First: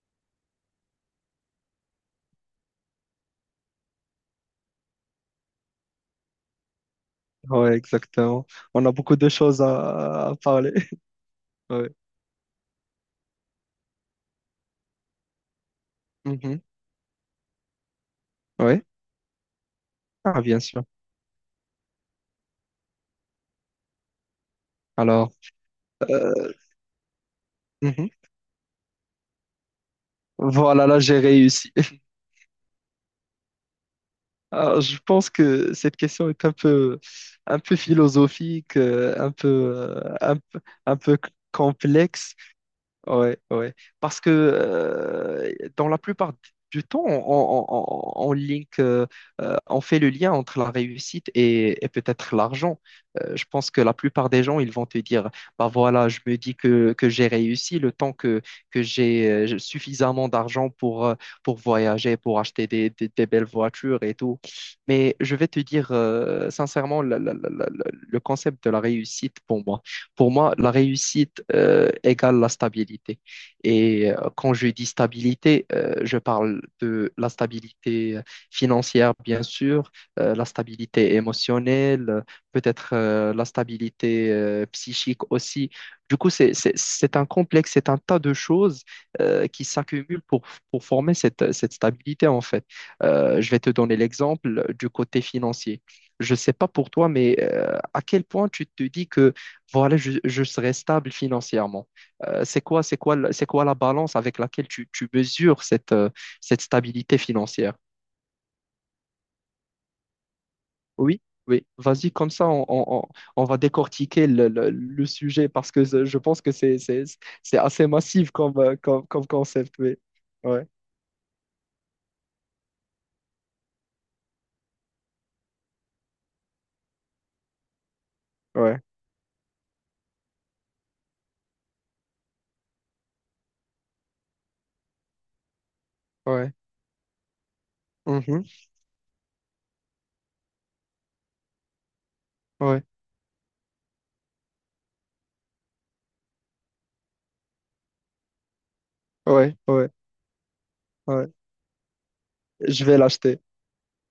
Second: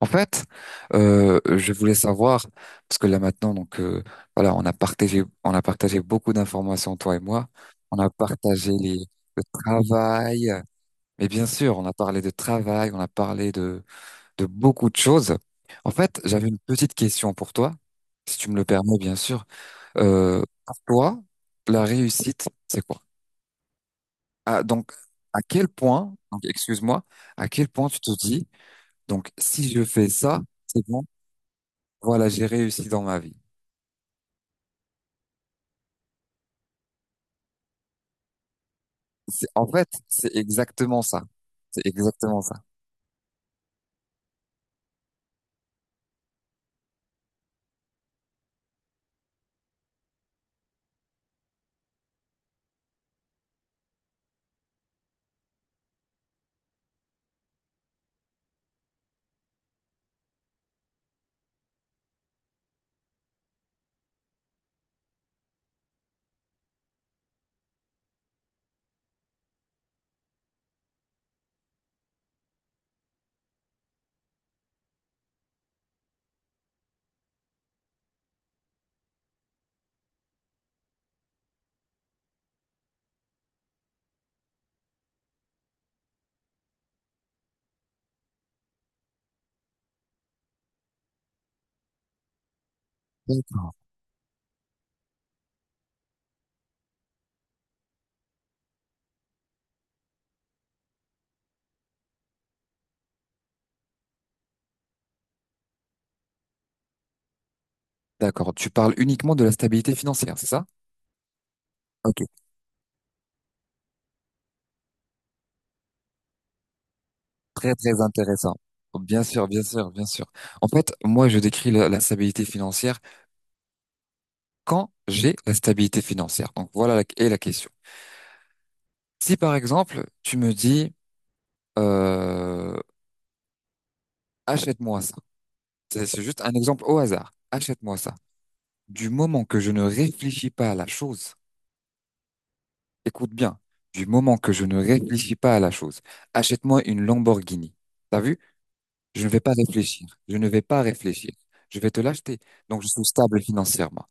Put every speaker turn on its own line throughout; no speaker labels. En fait, je voulais savoir parce que là maintenant, donc voilà, on a partagé beaucoup d'informations toi et moi.
Ouais,
On a
exactement.
partagé
On a beaucoup de
le
choses à
travail,
parler.
mais bien sûr, on
Ouais.
a parlé de travail, on a parlé de beaucoup de choses. En fait, j'avais une
Mhm.
petite question pour toi, si tu me le
Ouais.
permets, bien sûr.
Ah, bien
Pour
sûr.
toi, la réussite, c'est quoi? Ah, donc,
Alors,
à quel point, donc
euh,
excuse-moi, à quel point tu te
mhm.
dis, donc si je fais ça, c'est
Voilà, là,
bon.
j'ai réussi.
Voilà, j'ai réussi dans ma vie.
Alors, je pense que cette question est un peu philosophique, un peu,
En fait, c'est
un
exactement
peu
ça. C'est
complexe.
exactement ça.
Ouais, ouais. Parce que dans la plupart du temps, on fait le lien entre la réussite et peut-être l'argent. Je pense que la plupart des gens, ils vont te dire, bah voilà, je me dis que j'ai réussi le temps que j'ai suffisamment d'argent pour voyager, pour acheter des belles voitures et tout. Mais je vais te dire sincèrement, le concept de la réussite pour moi. Pour moi, la réussite égale la stabilité. Et quand je dis stabilité, je parle de la stabilité financière, bien sûr, la stabilité émotionnelle, peut-être la stabilité psychique aussi. Du coup, c'est un complexe, c'est un tas de choses qui s'accumulent pour former cette stabilité, en fait. Je vais te
D'accord.
donner l'exemple du côté financier. Je ne sais pas pour toi, mais à quel point tu te dis que voilà, je serai stable financièrement. C'est quoi la balance avec laquelle tu mesures cette stabilité financière?
D'accord. Tu parles uniquement de la stabilité financière, c'est ça?
Oui, oui. Vas-y,
Ok.
comme ça, on va décortiquer le sujet parce que je pense que c'est
Très,
assez
très
massif
intéressant.
comme, euh, comme,
Bien
comme
sûr, bien
concept.
sûr,
Oui.
bien sûr.
Ouais,
En fait, moi, je décris la stabilité financière quand j'ai la stabilité financière. Donc, voilà est la question.
ouais,
Si, par exemple, tu me dis, euh, achète-moi ça. C'est juste un
ouais.
exemple au hasard. Achète-moi ça.
Mhm.
Du moment que je ne réfléchis pas à la chose,
Ouais,
écoute bien, du moment que je ne réfléchis pas à la chose, achète-moi une Lamborghini. T'as vu? Je ne vais pas
ouais, ouais,
réfléchir. Je ne vais pas
ouais.
réfléchir. Je vais te l'acheter. Donc,
Je
je
vais
suis
l'acheter.
stable financièrement.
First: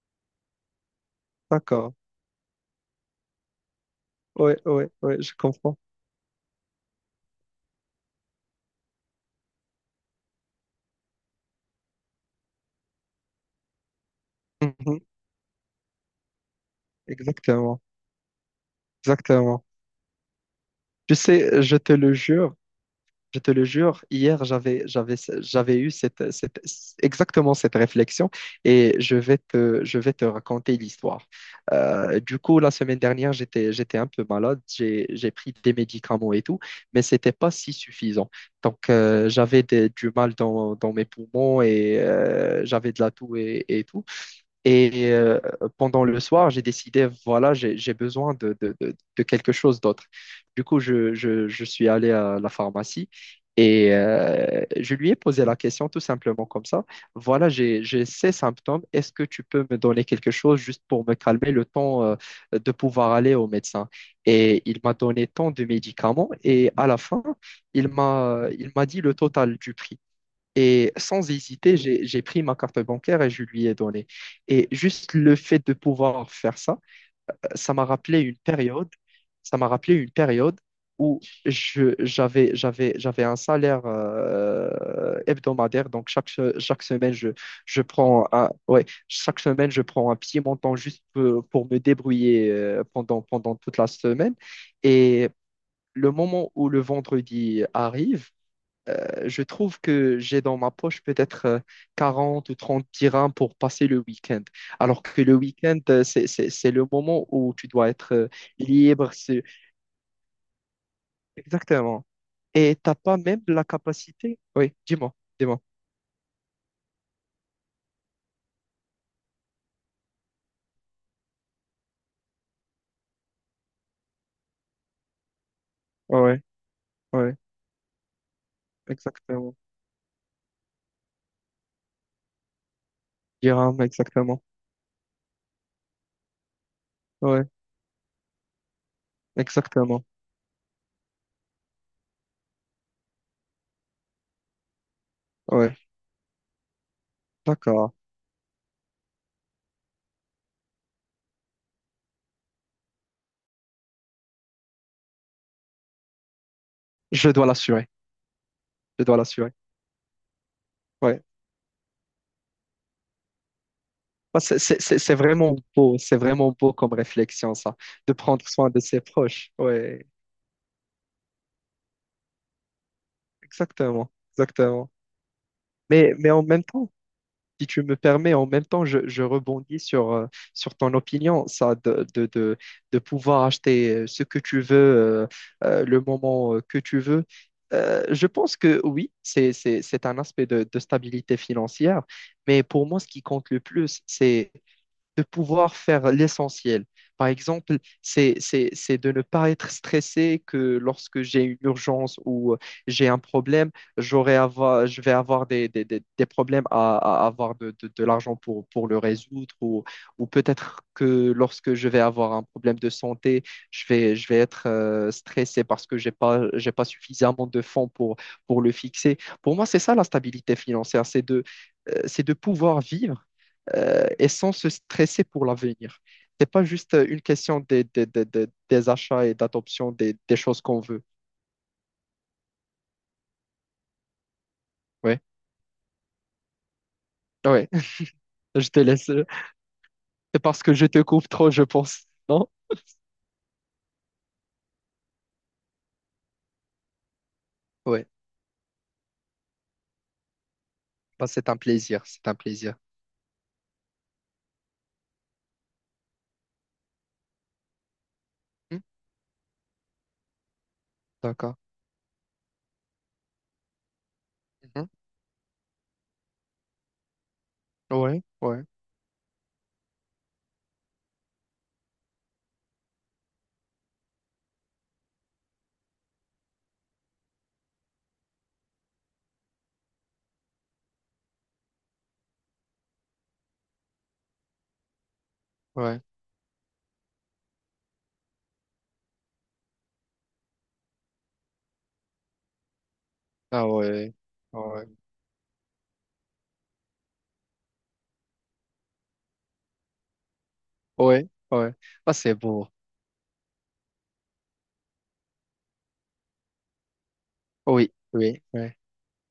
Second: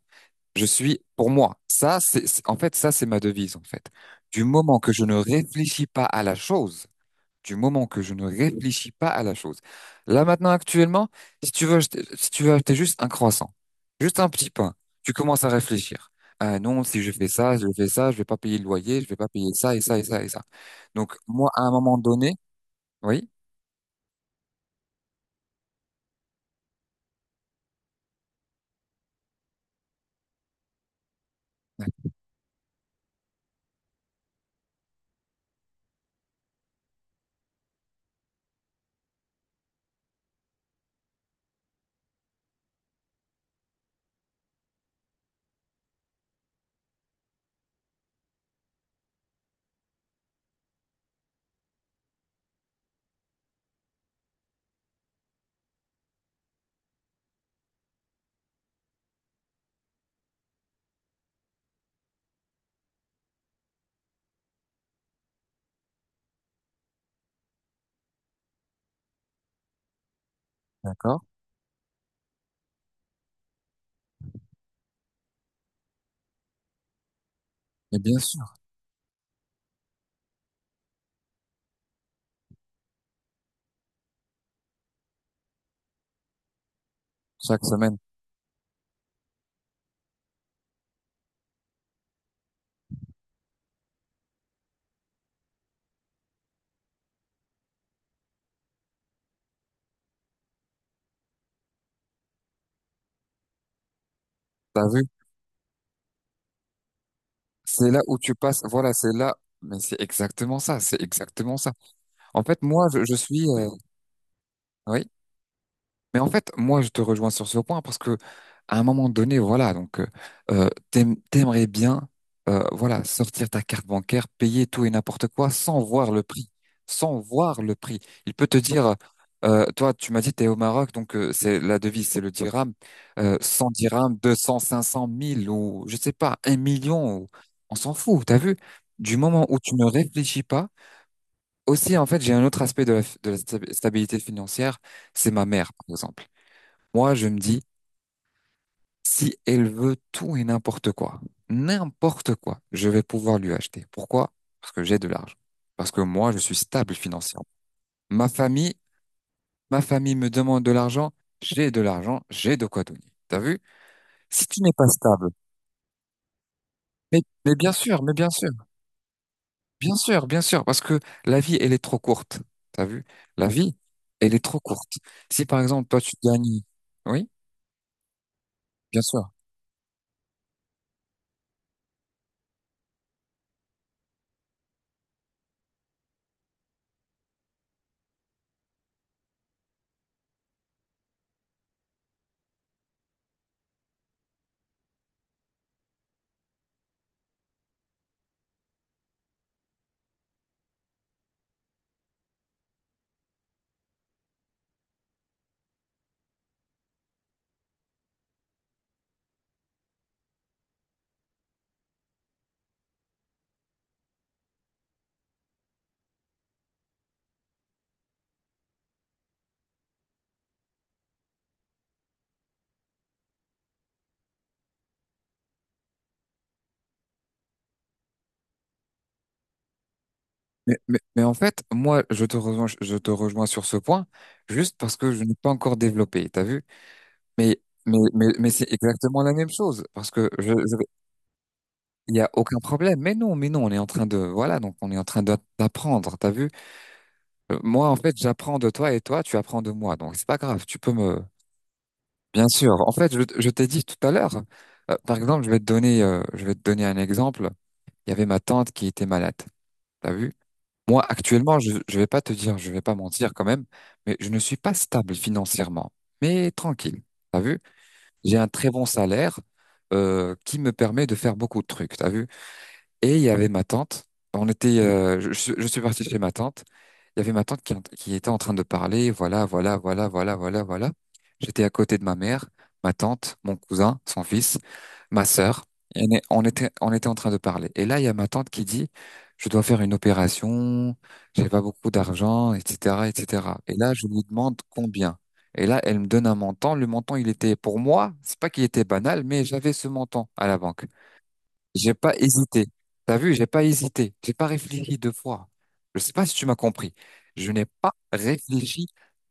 Je suis, pour moi,
D'accord.
ça, en fait, ça, c'est ma devise, en fait. Du
Ouais,
moment
ouais,
que je ne
ouais, je comprends.
réfléchis pas à la chose, du moment que je ne réfléchis pas à la chose. Là maintenant, actuellement, si tu veux acheter juste un croissant, juste un petit pain,
Mhm.
tu commences à réfléchir. Ah non, si je fais ça, je
Exactement,
fais ça, je vais pas payer le loyer, je vais pas payer
exactement.
ça et ça et ça et ça. Donc
Tu
moi, à
sais,
un
je te
moment
le
donné,
jure.
oui,
Je te le jure, hier, j'avais eu exactement cette réflexion et je vais te raconter l'histoire. Du coup, la semaine dernière, j'étais un peu malade, j'ai pris des médicaments et tout, mais c'était pas si suffisant. Donc, j'avais du mal dans mes poumons et j'avais de la toux et tout. Et pendant le soir, j'ai décidé, voilà, j'ai besoin de quelque chose d'autre. Du coup, je suis allé à la pharmacie et je lui ai posé la question tout simplement comme ça. Voilà, j'ai ces symptômes. Est-ce que tu peux me donner quelque chose juste pour me calmer le temps de pouvoir aller au médecin? Et il m'a donné tant de médicaments et à la fin, il m'a dit le total du prix. Et
d'accord,
sans hésiter, j'ai pris ma carte bancaire et je lui ai donné. Et juste le fait de pouvoir faire ça, ça m'a
et bien
rappelé une
sûr,
période, ça m'a rappelé une période où j'avais un salaire hebdomadaire. Donc chaque semaine,
chaque semaine,
ouais, chaque semaine, je prends un petit montant juste pour me débrouiller pendant toute la semaine. Et le moment où le vendredi arrive, je trouve que j'ai dans ma poche peut-être 40 ou 30 dirhams pour passer le week-end.
t'as
Alors
vu,
que le week-end, c'est le moment où tu dois
c'est là
être
où tu passes. Voilà,
libre.
c'est là, mais c'est exactement ça, c'est exactement ça.
Exactement.
En fait,
Et
moi,
t'as
je
pas même
suis,
la capacité. Oui,
oui.
dis-moi, dis-moi.
Mais en fait, moi, je te rejoins sur ce point parce que à un moment donné, voilà, donc t'aimerais bien, voilà, sortir ta carte bancaire, payer tout et n'importe quoi sans voir
Ouais,
le
ouais,
prix, sans
ouais,
voir le prix. Il peut te dire,
exactement.
toi, tu m'as dit t'es au Maroc, donc c'est la devise, c'est le dirham, 100
Dirhams,
dirhams, deux
exactement.
cents, 500, 1000 ou je sais pas, 1 million,
Ouais,
on s'en fout. T'as vu? Du moment où tu ne
exactement.
réfléchis pas, aussi, en fait, j'ai un autre aspect de la stabilité financière, c'est ma mère,
Ouais,
par exemple. Moi, je me dis,
d'accord.
si elle veut tout et n'importe quoi, je vais pouvoir lui acheter. Pourquoi? Parce que j'ai de l'argent. Parce que moi, je suis stable
Je
financièrement.
dois l'assurer.
Ma famille,
Je dois l'assurer.
ma famille me demande de l'argent,
Ouais.
j'ai de l'argent, j'ai de quoi donner. T'as vu?
Bah,
Si
C'est
tu n'es
c'est-
pas
c'est- c'est
stable,
vraiment beau. C'est vraiment beau comme
mais,
réflexion,
mais bien
ça,
sûr, mais
de
bien
prendre
sûr,
soin de ses proches.
bien
Ouais.
sûr, bien sûr, parce que la vie, elle est trop courte. T'as vu? La vie,
Exactement,
elle est trop
exactement.
courte. Si par exemple, toi, tu
Mais en
gagnes,
même temps,
oui,
si tu me permets, en même temps,
bien
je
sûr.
rebondis sur ton opinion, ça, de pouvoir acheter ce que tu veux, le moment que tu veux. Je pense que oui, c'est un aspect de stabilité financière, mais pour moi, ce qui compte le plus, c'est de pouvoir faire l'essentiel. Par exemple, c'est de ne pas être stressé que lorsque j'ai une urgence ou j'ai un problème, je vais avoir des problèmes à avoir de l'argent pour le résoudre ou peut-être que lorsque je vais avoir un problème de santé, je vais être stressé parce que j'ai pas suffisamment de fonds pour le fixer. Pour moi, c'est ça la stabilité financière, c'est de pouvoir vivre et sans se stresser pour l'avenir. C'est pas juste une question des achats et d'adoption des choses
Mais,
qu'on
mais,
veut.
mais en fait, moi, je te rejoins sur ce point, juste parce que
Ouais,
je n'ai pas encore développé, t'as vu? Mais,
ouais,
mais, mais, mais
je
c'est
te laisse.
exactement la même chose, parce que
C'est parce que
je
je te coupe trop, je pense.
il y a
Non?
aucun problème. Mais non, on est en train de, voilà, donc on est en train d'apprendre, t'as vu? Moi, en
Ouais,
fait, j'apprends de toi et toi, tu apprends de moi, donc c'est pas grave, tu peux me,
bah, c'est un plaisir, c'est un
bien
plaisir.
sûr. En fait, je t'ai dit tout à l'heure, par exemple, je vais te donner, je vais te donner un exemple. Il y avait ma tante
Hmm,
qui était malade, t'as vu? Moi,
d'accord.
actuellement, je ne vais pas te dire, je vais pas mentir quand même, mais je ne suis pas
Mhm.
stable financièrement, mais tranquille. T'as vu?
Ouais,
J'ai un
ouais,
très bon salaire qui me permet de faire beaucoup de trucs. T'as vu? Et il y avait ma tante. Je suis parti chez ma tante. Il y avait ma tante qui était en train de parler. Voilà, voilà, voilà, voilà, voilà, voilà. J'étais à côté de ma mère, ma tante, mon cousin, son fils, ma sœur. Et
ouais.
on était en train de parler. Et là, il y a ma tante qui dit, je dois faire une opération, j'ai pas beaucoup d'argent, etc., etc. Et cetera.
Ah
Et là, je
ouais,
lui demande
ouais,
combien. Et là, elle me donne un montant. Le montant, il était pour moi, c'est pas qu'il était banal, mais j'avais ce montant à la banque.
ouais, ouais.
J'ai
Bah,
pas
c'est
hésité.
beau.
T'as vu, j'ai pas hésité. J'ai pas réfléchi deux fois. Je sais pas si tu m'as compris. Je n'ai pas
Oui, oui. Ouais.
réfléchi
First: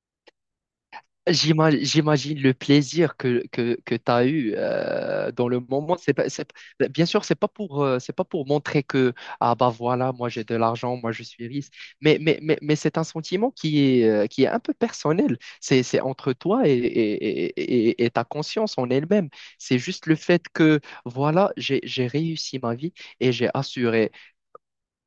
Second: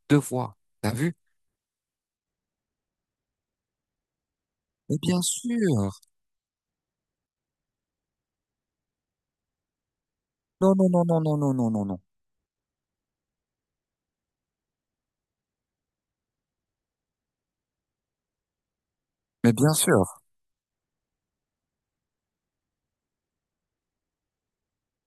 deux fois. T'as vu?
J'ima- J'imagine le plaisir que tu as eu
Mais bien
dans le
sûr.
moment. C'est pas- bien sûr, c'est pas pour montrer que, ah bah voilà, moi j'ai de
Non, non,
l'argent,
non,
moi
non,
je
non,
suis
non,
riche.
non, non, non.
Mais c'est un sentiment qui est un peu personnel. C'est entre toi et ta conscience en elle-même.
Mais bien
C'est juste le
sûr,
fait que, voilà, j'ai réussi ma vie et j'ai assuré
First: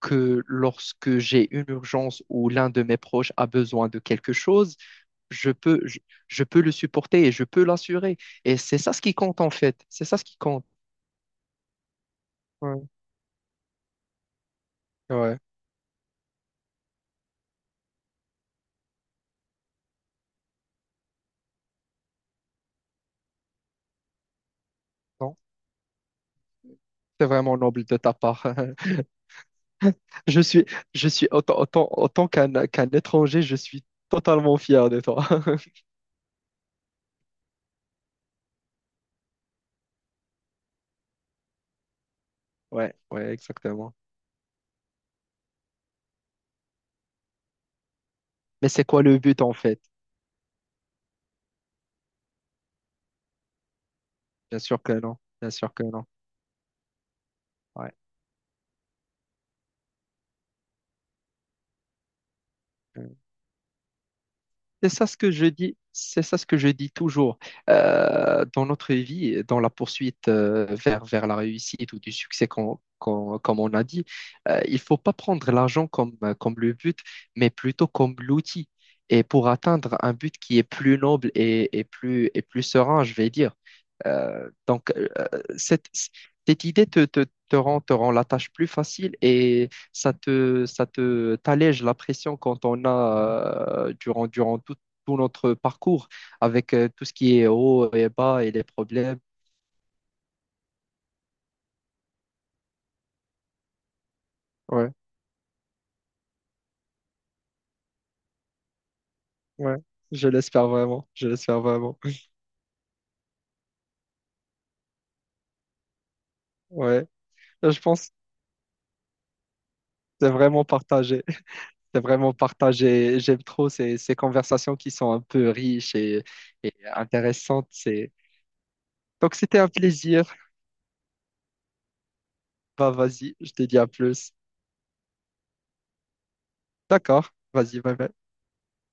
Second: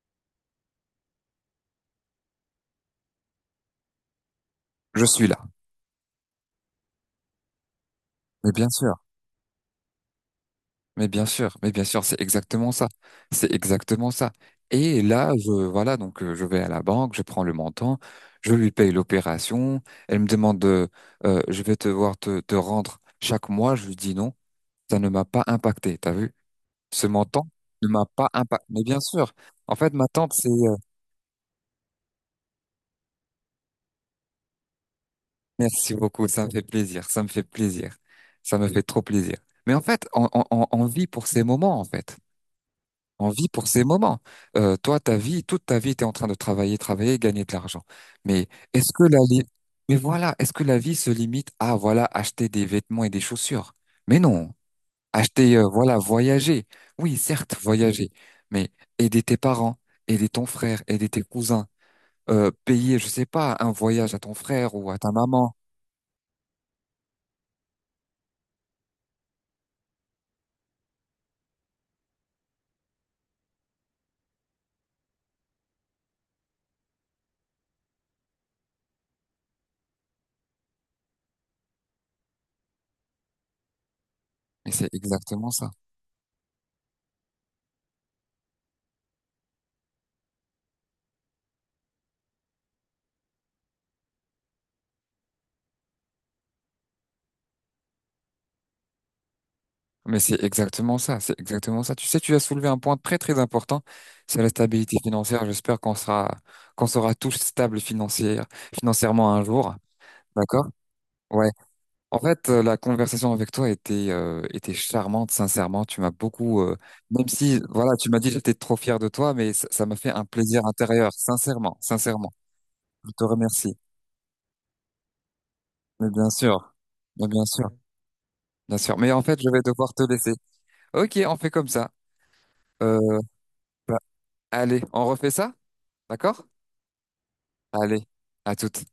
que lorsque j'ai une urgence ou l'un de mes proches a besoin de quelque chose,
je suis là.
je peux, je, je peux le supporter et je peux l'assurer.
Mais
Et
bien
c'est ça
sûr.
ce qui compte en fait. C'est ça ce qui compte.
Mais bien sûr. Mais bien sûr, c'est exactement
Ouais,
ça. C'est exactement ça. Et là,
ouais.
voilà, donc je vais à la banque, je prends le montant, je lui paye l'opération. Elle me demande de, je vais devoir te rendre chaque mois. Je lui dis non, ça ne m'a
Non,
pas impacté. T'as vu? Ce
c'est
montant
vraiment noble
ne
de
m'a
ta
pas
part.
impacté. Mais bien sûr, en fait, ma tante,
Je
c'est.
suis, je suis autant qu'un étranger, je suis totalement fier de toi.
Merci beaucoup, ça me fait plaisir, ça me fait plaisir, ça me fait trop plaisir. Mais en fait, on vit pour ces moments, en fait.
Ouais,
On
ouais,
vit pour ces
exactement.
moments. Toi, ta vie, toute ta vie, tu es en train de travailler, travailler, gagner de l'argent. Mais
Mais c'est
est-ce que
quoi
la
le
vie...
but en fait?
Mais voilà, est-ce que la vie se limite à, voilà, acheter des vêtements et des chaussures? Mais non.
Bien sûr que non. Bien
Acheter,
sûr que
voilà,
non.
voyager. Oui, certes,
Ouais.
voyager. Mais aider tes parents, aider ton frère, aider tes cousins payer, je
Ouais.
sais pas, un voyage à ton frère
C'est
ou à
ça
ta
ce que je
maman.
dis, c'est ça ce que je dis toujours. Dans notre vie, dans la poursuite vers la réussite ou du succès, comme on a dit, il ne faut pas prendre l'argent comme le but, mais plutôt comme l'outil. Et pour atteindre un but qui est plus noble et plus serein, je vais dire.
Mais c'est
Donc,
exactement ça.
cette, cette idée te rend la tâche plus facile et t'allège la pression quand on a, durant tout notre parcours, avec tout ce qui est haut et bas et les problèmes.
Mais c'est exactement ça. C'est exactement ça. Tu sais, tu as soulevé un point très très important, c'est la
Ouais,
stabilité financière. J'espère qu'on sera tous stables financièrement un jour.
ouais, je
D'accord?
l'espère vraiment, je
Ouais.
l'espère vraiment.
En fait, la conversation avec toi était charmante, sincèrement. Tu m'as beaucoup,
Ouais,
même si
je
voilà,
pense
tu
que
m'as dit que j'étais trop fier de toi, mais ça m'a fait un
c'est
plaisir
vraiment
intérieur,
partagé,
sincèrement,
c'est vraiment
sincèrement. Je
partagé.
te
J'aime trop
remercie.
ces conversations qui sont un peu riches
Mais bien
et
sûr, mais bien
intéressantes.
sûr.
C'est...
Bien sûr. Mais en
Donc,
fait, je
c'était
vais
un
devoir te laisser.
plaisir.
Ok, on fait comme ça.
Bah,
Euh,
vas-y, je te dis à
Bah,
plus.
allez, on refait ça? D'accord?
D'accord, vas-y, bye
Allez,
bye.
à toute.